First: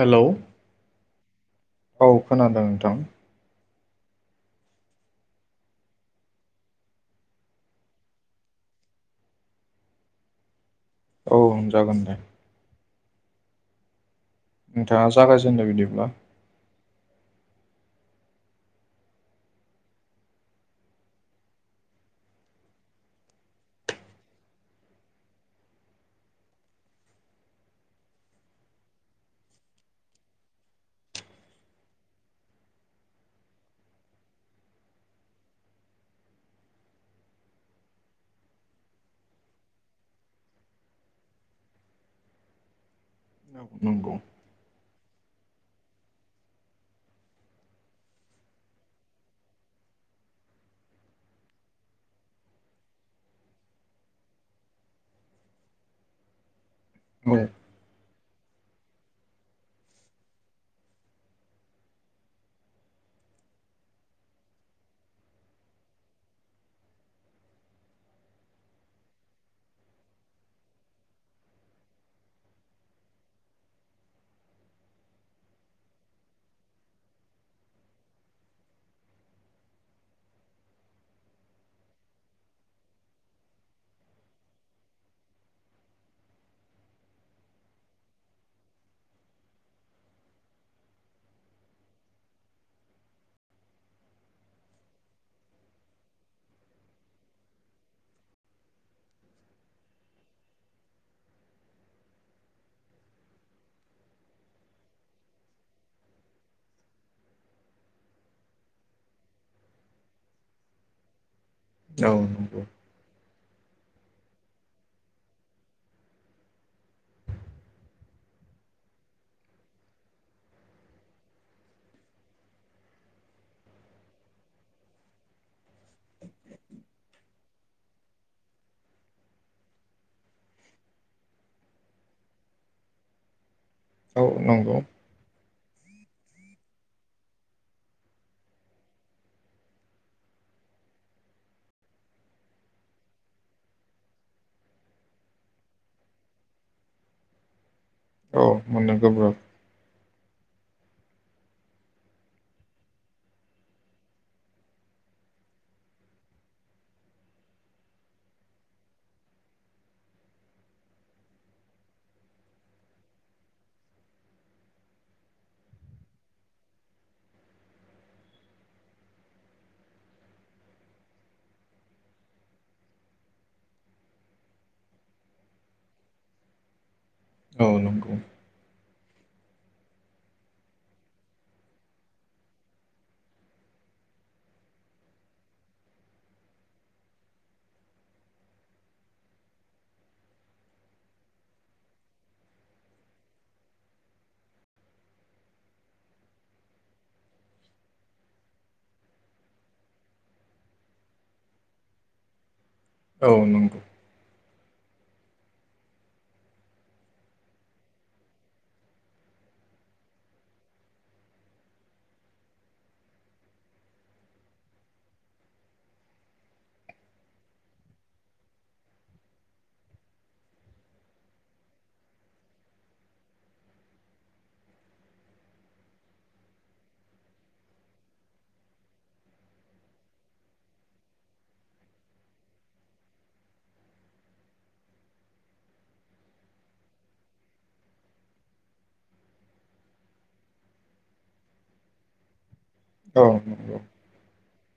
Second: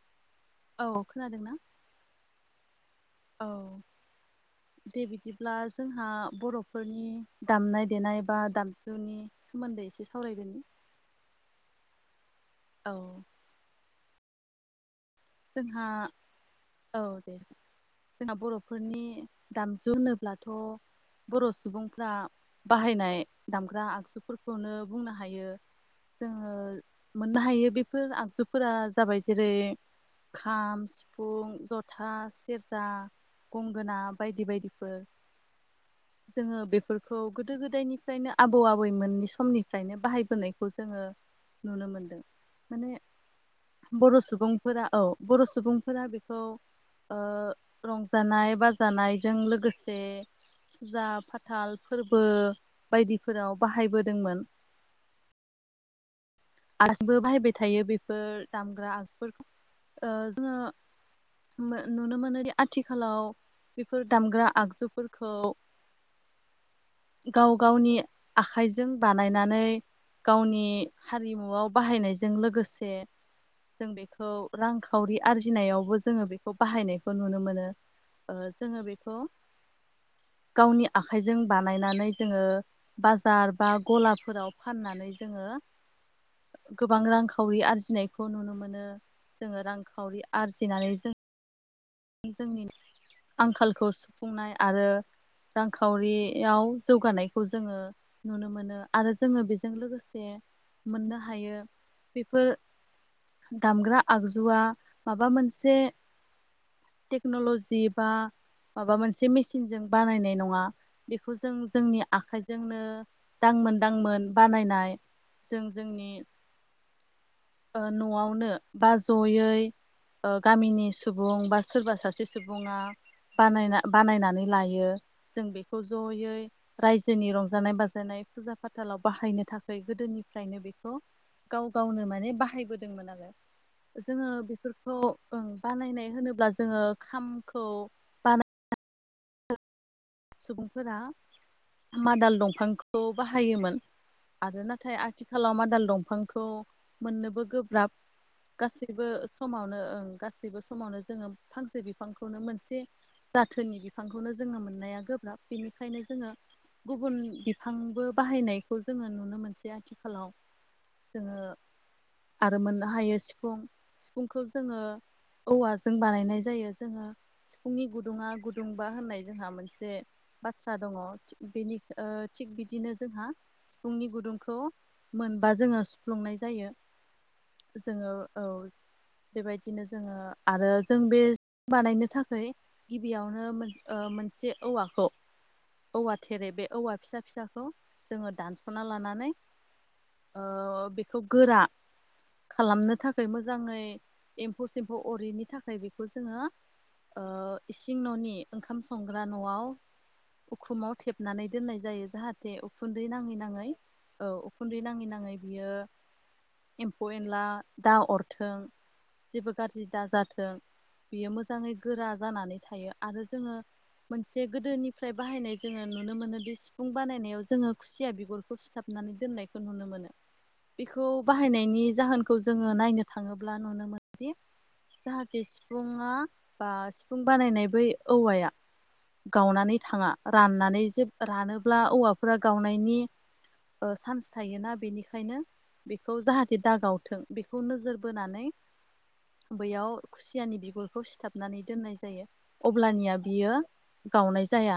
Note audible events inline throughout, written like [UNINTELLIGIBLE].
Hello औ खोनादोंना औ खोनादों नोंथां औ दे बिदिब्ला जोंहा बर'फोरनि दामनाय देनाय बा दामजुनि सोमोन्दै एसे सावरायगोन औ जागोन दे औ फा जागायजेननो जोंहा बिदिब्ला औ दे जोंहा बर'फोरनि दामजु होनोब्लाथ' बर' सुबुंफ्रा बाहायनाय दामग्रा आगजुफोरखौनो बुंनो हायो जोङो मोननो हायो बेफोर आगजुफोरा जाबाय जेरै खाम सिफुं जथा सेरजा गंगोना बायदि बायदिफोर जोङो बेफोरखौ गोदो गोदायनिफ्रायनो आबौ आबैमोननि समनिफ्रायनो बाहायबोनायखौ जोङो नुनो मोनदों माने नंगौ बर' सुबुं फोर औ बर' सुबुंफोरा बेखौ ओ रंजानाय बाजानायजों लोगोसे फुजा फाथाल फोरबो बायदिफोराव बाहायबोदोंमोन आसबो बाहायबाय औ थायो बेफोर दामग्रा आगजुफोरखौ जोङो नुनो मोनोदि आथिखालाव बेफोर दामग्रा आगजुफोरखौ गाव गावनि आखाइजों बानायनानै गावनि हारिमुआव बाहायनायजों लोगोसे जों बेखौ रांखावरि आरजिनायावबो जोङो बेखौ बाहायनायखौ नुनो मोनो जोङो बेखौ गावनि आखाइजों बानायनानै जोङो बाजार बा गलाफोराव फाननानै जोङो गोबां रांखावरि आरजिनायखौ नुनो मोनो जोङो रांखावरि आरजिनानै जों जोंनि आंखालखौ सुफुंनाय आरो रांखावरियाव जौगानायखौ जोङो नुनो मोनो आरो जोङो बेजों लोगोसे मोननो हायो बेफोर दामग्रा आगजुआ माबा मोनसे टेक्न'ल'जि बा माबा मोनसे मेसििनजों बानायनाय नङा बेखौ जों जों जोंनि औ नंगौ आखाइजोंनो दां दांमोन बानायनाय जों जोंनि न'आवनो बा जयै गामिनि सुबुं बा सोरबा सासे सुबुङा बानायना बानायनानै लायो जों बेखौ जयै रायजोनि रंजानाय बाजानाय फुजा फाथालाव बाहायनो थाखाय गोदोनिफ्रायनो बेखौ गाव गावनो माने बाहायबोदोंमोन आरोङो औ जोङो नंगौ बेफोरखौ बानायनाय होनोब्ला जोङो खामखौ बानाय सुबुंफोरा मादाल दंफांखौ बाहायोमोन आरो नाथाय आथिखालाव मादाल दंफांखौ मोननोबो गोब्राब औ मोननो गासैबो गोब्राब समावनो ओं गासै गबो समावनो जोङो फांसे बिफांखौनो मोनसे जाथोनि बिफांखौनो जोङो मोननाया गोब्राब बेनिखायनो जोङो गुबुन बिफांबो बाहायनायखौ जोङो नुनो मोनसै आथिखालाव जोङो आरो मोननो हायो सिफुं सिफुंखौ जोङो औवाजों बानायनाय जायो जोङो सिफुंनि गुदुङा गुदुंबा होननाय जोंहा मोनसे बाथ्रा दङि बेनि थिग बिदिनो जोंहा सिफुंनि गुदुंखौ मोनबा जोङो सुफ्लुंनाय जायो औ नंगौ जोङो औ बेबायदिनो जोङो आरो जों बे बानायनो थाखाय गिबियावनो मोनसे औवाखौ अ औवा थेरे बे औवा फिसा फिसाखौ जोङो दानस'ना लानानै ओ बेखौ गोरा खालामनो थाखाय मोजाङै एम्फौ सेम्फौ अरिनि थाखाय बेखौ जोङो ओ इसिं न'नि ओंखाम संग्रा न'आव उखुमाव थेबनानै दोननाय जायो जाहाथे उख खुन्दै औ नाङै नाङै नंगौ औ खुन्दै नाङै नाङै बियो एम्फौ एनला दा अरथों जेबो गाज्रि दा जाथों बियो मोजाङै गोरा जानानै थायो आरो जोङो मोनसे गोदोनिफ्राय बाहायनाय जोङो नुनो मोनोदि सिफुं बानायनायाव जोङो खुसिया बिगरखौ सिथाबनानै दोननायखौ नुनो मोनो बेखौ बाहायनायनि जाहोनखौ जोङो नायनो थाङोब्ला नुनो मोनोदि जाहाथे सिफुुङा बा सिफुं बानायनाय बै औवाया गावनानै थाङा राननानै जे रानोब्ला औवाफोरा गावनायनि ओ सान्स थायोना बेनिखायनो बेखौ जाहाथे दागावथों बेखौ नोजोर बोनानै बैयाव खुसियानि बिगुरखौ सिथाबनानै दोननाय जायो। अब्लानिया औ बियो नंगौ जाया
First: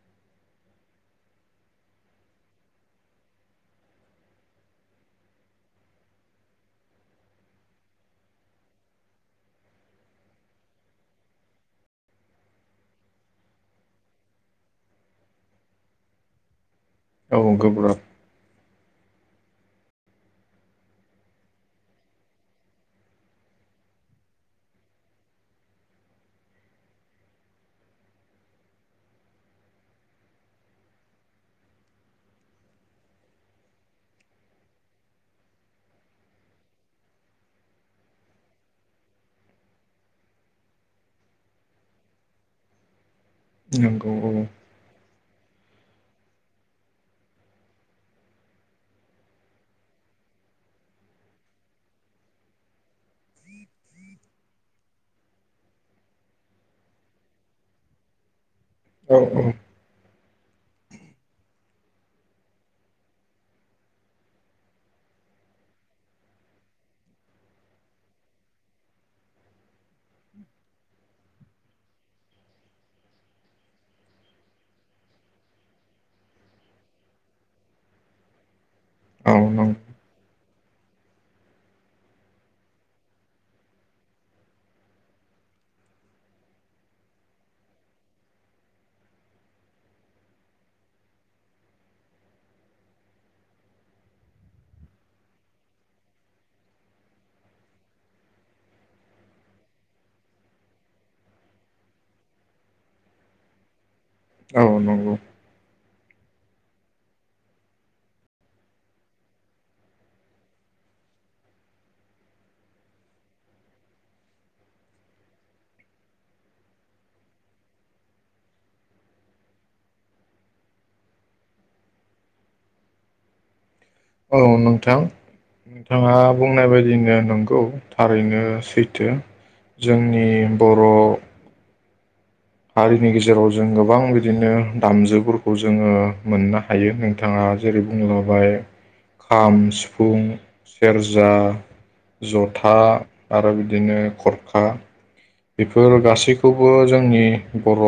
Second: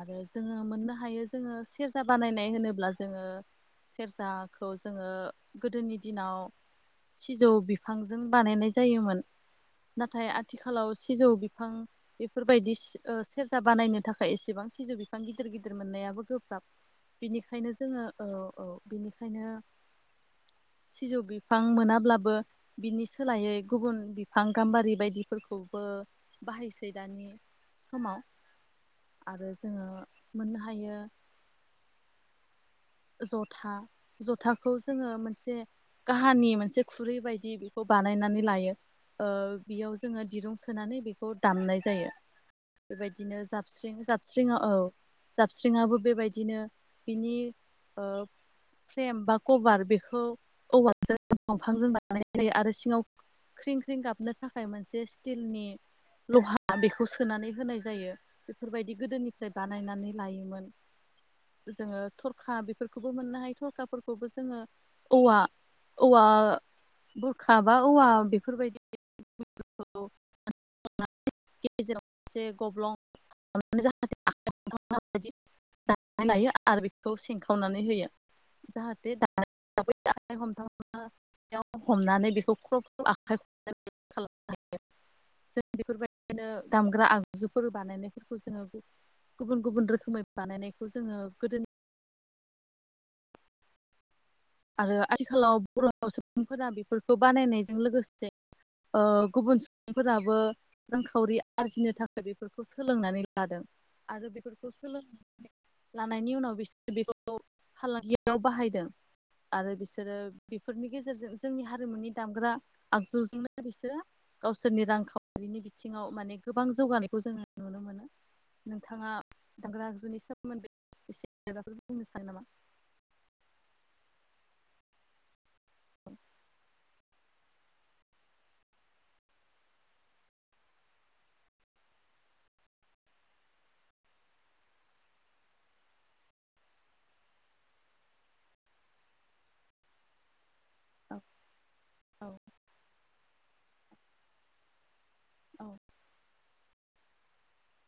आरो जोङो मोननो हायो जोङो सेरजा बानायनाय होनोब्ला जोङो सेरजाखौ जोङो गोदोनि दिनाव सिजौ बिफांजों बानायनाय जायोमोन नाथाय आथिखालाव सिजौ बिफां बेफोरबायदि सि ओ सेरजा बानायनो थाखाय एसेबां सिजौ बिफां गिदिर गिदिर मोननायाबो गोब्राब औ बिनिखायनो गोब्राब जोङो औ औ बिनिखायनो सिजौ बिफां मोनाब्लाबो बिनि सोलायै गुबुन बिफां गाम्बारि बायदिफोरखौबो बाहायसै दानि समाव आरो जोङो मोननो हायो जथा जथाखौ जोङो मोनसे काहानि मोनसे खुरै बायदि बेखौ बानायनानै लायो ओ बेयाव जोङो दिरुं सोनानै बेखौ दामनाय जायो बेबायद दिनो जाबस्रिं जाबस्रिङा औ जाबस्रिङाबो बेबायदिनो बिनि ओ फ्रेम बा कभार बेखौ औवाल दंफांजों बानायनाय जायो आरो सिङाव ख्रिं ख्रिं गाबनो थाखाय मोनसे स्टिलनि लहा बेखौ सोनानै होनाय जायो। बेफोरबायदि औ गोदोनिफ्राय बानायनानै लायोमोन जोङो थरखा बेफोरखौबो मोननो हायो थरखाफोरखौबो जोङो औवा औवा बुरखा बा औवा बेफोरबायदि [UNINTELLIGIBLE] गेजेरावसे एसे गब्लं [UNINTELLIGIBLE] खौ सिंखावनानै होयो जाहाथे औ दा नंगौ [UNINTELLIGIBLE] हमथा [UNINTELLIGIBLE] हमनानै बेखौ खायनो [UNINTELLIGIBLE] जों बेफोरबायदिनो दामग्रा आगजुफोर बानायनायफोरखौ जोङो गुबुन गुबुन रोखोमै बानायनायखौ जोङो गोदोनि आरो आथिखालाव बर' सुबुंफोरा बेफोरखौ बानायनायजों लोगोसे ओ गुबुन सुबुंफोराबो रांखावरि आरजिनो थाखाय बेफोरखौ सोलोंनानै लादों। आरो औ बेफोरखौ सोलों नंगौ लानायनि उनाव बिसोर बेखौ फालांगियाव बाहायदों। आरो बिसोरो बेफोरनि गेजेरजों जोंनि हारिमुनि दामग्रा आगजुजोंनो बिसोरो गावसोरनि रांखावरिनि बिथिङाव माने गोबां जौगानायखौ जोङो नुनो मोनो, नोंथाङा दामग्रा आगजुनि सोमोन्दै एसे मायबाफोर बुंनो सानो नामा? औ नोंथां। नोंथाङा बुंनाय बायदिनो ओ नंगौ थारैनो सैथो जोंनि बर' हारिनि गेजेराव जों गोबां बिदिनो दामजुफोरखौ जोङो मोननो हायो नोंथाङा जेरै बुंलांबाय खाम, सिफुं, औ सेरजा जथा आरो बिद दिनो खरखा औ बेफोर गासैखौब बो जोंनि बर'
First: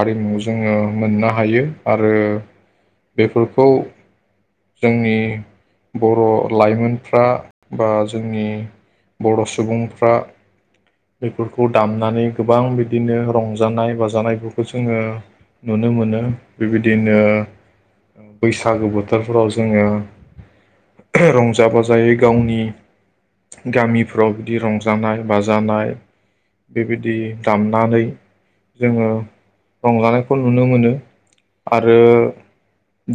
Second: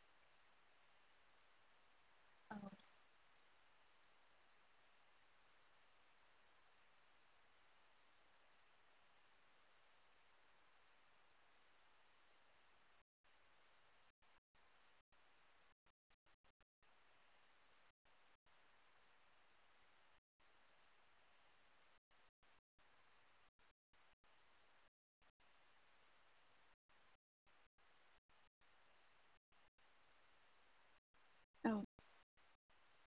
हारिमु जोङो मोननो हायो। आरो औ बेफोरख खौ जोंनि बर' लाइमोनफ्रा बा जोंनि बर' सुबुंफ्रा बेफोरखौ दामनानै गोबां बिदिनो रंजानाय बाजानायफोरखौ जोङो नुनो मोनो बेबायदिनो बैसागो बोथोरफ्राव जोङो रंजा बाजायै गावनि गामिफ्राव बिदि रंजानाय बाजानाय बेबायदि दामनानै जोङो रंजानायखौ नुनो मोनो। औ आरो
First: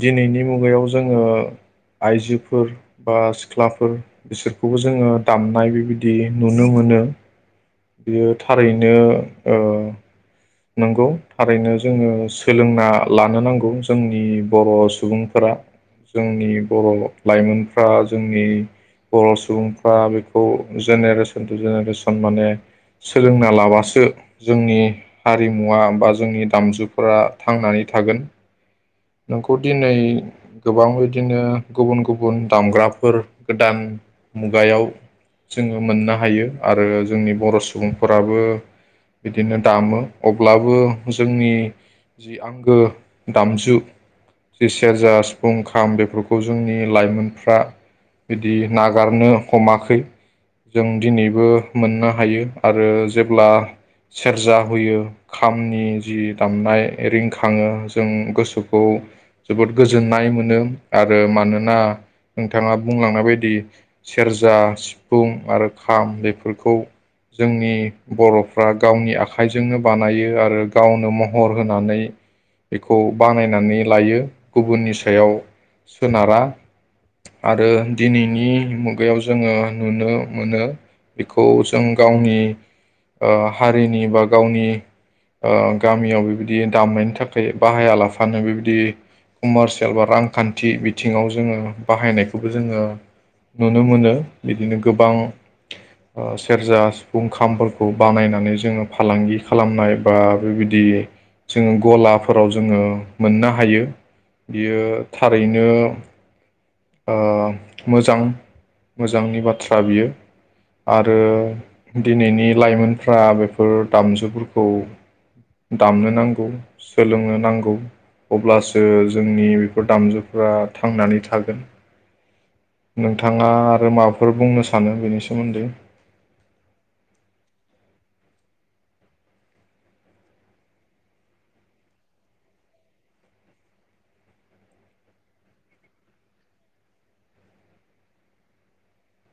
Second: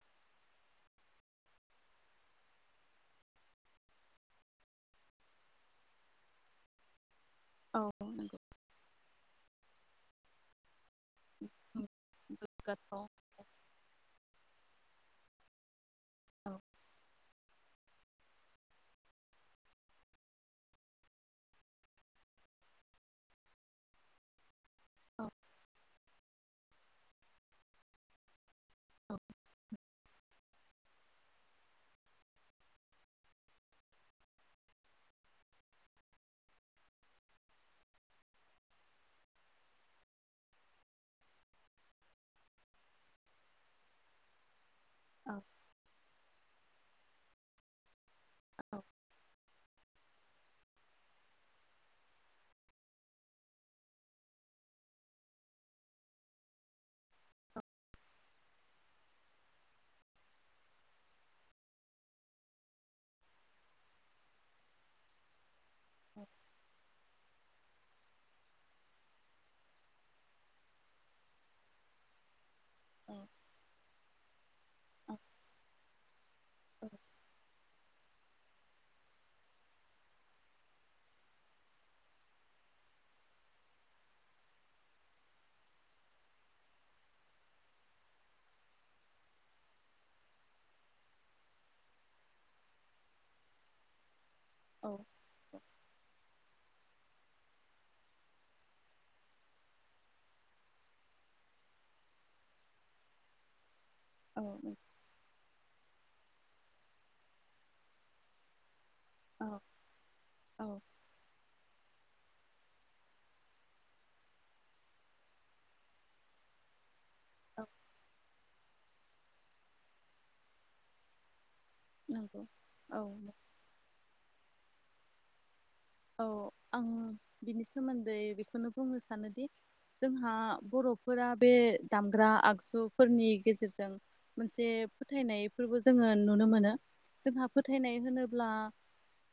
दिनैनि मुगायाव ज जोङो आइजोफोर बा सिख्लाफोर बिसोरखौबो जोङो दामनाय बेबायदि नुनो मोनो। औ बियो नंगौ थारैनो ओ नंगौ थारैनो जोङो सोलोंना गोगाथाव लानो नांगौ जोंनि बर' सुबुंफोरा जोंनि औ बर' लाइमोन फ्रा जोंनि बर' सुबुंफ्रा बेखौ जेनेरेसन टु जेनेरेसन माने सोलोंना लाबासो जोंनि औ हारिमुवा बा जोंनि दामजुफोरा थांनानै थागोन। औ नोंखौ दिनै गोबां बिब्दिनो गुबुन गुबुन दामग्राफोर गोदान मुगायाव जोङो मोननो हायो आरो जोंनि बर' सुबुंफोराबो बिब्दिनो दामो अब्लाबो जोंनि जे आंगो दाम जि सेरजा, सिफुं, खाम बेफोरख खौ जोंनि लाइमोनफ्रा बिदि औ नागारनो हमाखै जों दिनैबो मोननो हायो आरो जेब्ला सेरजा होयो खामनि जि दामनाय रिंखाङो जों गोसो खौ जोबोद गोजोननाय मोनो आरो मानोना नोंथाङा बुंलांनाय बायदि सेरजा सिफुं आरो खाम बेफोरखौ जोंनि बर'फ्रा गावनि आखाइजोंनो बानायो आरो गावनो महर होनानै बेखौ औ बानायना लायो गुबुननि सायाव सोनारा आरो दिनैनि मुगायाव जोङो नुनो मोनो बेखौ जों गावनि ओ हारिनि बा गावनि ओ गामियाव बेबायदि दामनायनि थाखाय बाहाया ला फानो बेबायदि कमारसियेल बा रांखान्थि बिथिङाव जोङो बाहायनायखौबो जोङो नुनो मोनो। बिदिनो गोबां ओ सेरजा, सिफुं, खामफोरखौ बानायनानै जोङो फालांगि खालामनाय बा बेबायदि जोङो गलाफोराव जोङो मोननो हायो। औ बियो थारैनो ओ मोजां मोजांनि औ बाथ्रा बियो आरो दिनैनि लाइमोनफ्रा बेफोर दामजुफोरखौ दामनो नांगौ सोलोंनो नांगौ औ अब्लासो जो जोंनि बेफोर दामजुफ्रा थांनानै थागोन। नंगौ औ नोंथाङा आरो माबाफोर बुंनो सा सानो बेनि सोमोन्दै औ आं बिनि सोमोन्दै बेखौनो बुंनो सानोदि जोंहा बर'फोरा बे दामग्रा आगजुफोरनि गेजेरजों मोनसे फोथायनायफोरबो जोङो नुनो मोनो जोंहा फोथायनाय होनोब्ला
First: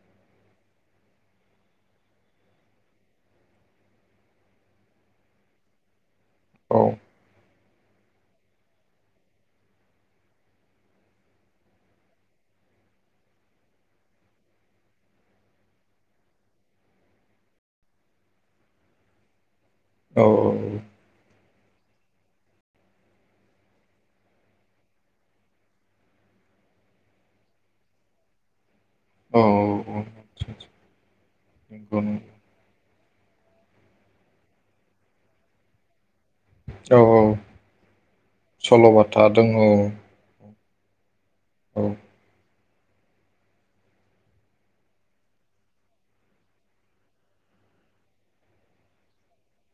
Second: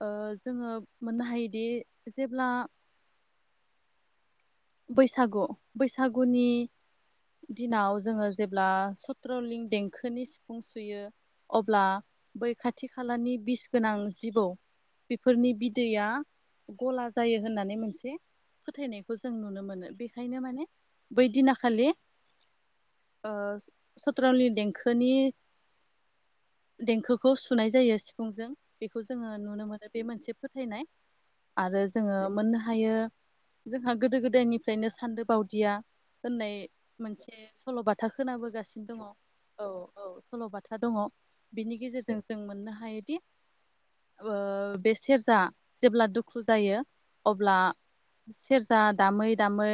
ओ जोङो मोननो हायो दि जेब्ला बैसागु बैसा गुनि औ दिनाव जोङो जेब्ला चत्रलिं देंखोनि सिफुं सुयो अब्ला बै खाथि खालानि बिस गोनां जिबौ बेफोरनि बिदैया गला जायो होननानै मोनसे फोथायनायखौ जों जों नुनो मोनो औ बेखायनो माने बै दिना खालि आ, सत्रावलि देंखोनि, देंखोखौ सुनाय जायो सिफुंजों बेखौ जोङो औ नुनो मोनो बे औ मोनसे फोथायनाय आरो नंगौ जोङो नंगौ मोननो हायो आोंहा गोदो गोदायनिफ्रायनो सानदो बावदिया होननाय औ औ मोनसे सल'बाथा खोनाबोगासिनो दङ औ औ सल'बाथा खोथा दङ बिनि औ गेजेरजों जों मोननो हा हायोदि, आ, बे सेरजा जेब्ला दुखु जायो अब्ला सेरजा दामै दामै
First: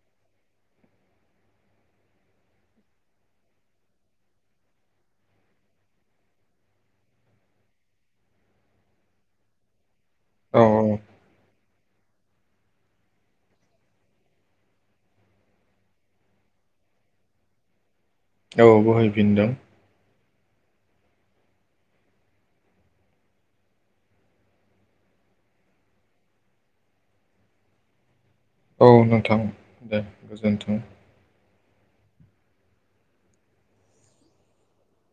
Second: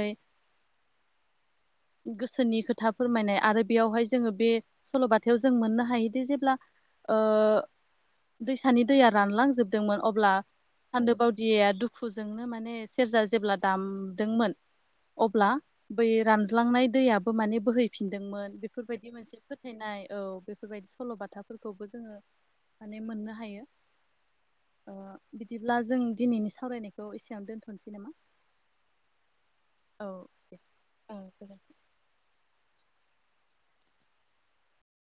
गोसोनि खोथा फोरमायनाय आरो बेयावहाय जोङो बे सल'बाथायाव जों मोननो हायोदि जेब्ला ओ दैसानि दैया रानलांजोबदोंमोन अब्ला औ सान्दो बावदिया दुखु दुखुजोंनो माने सेरजा जेब्ला दामदोंमोन अब्ला बै रानज्लांनाय दैयाबो माने बोहै फिनदोंमोन औ बेफोरबायदि मोनसे बोहैफिनदों फोथायनाय औ बेफोरबायदि सल'बाथाफोरखौबो जोङो माने मोननो हायो बिदिब्ला, आ जों दिनैनि सावरायनायखौ एसेयावनो दोनथ'नोसै नामा? औ नोंथां दे औ दे गोजोन्थों [INAUDIBLE]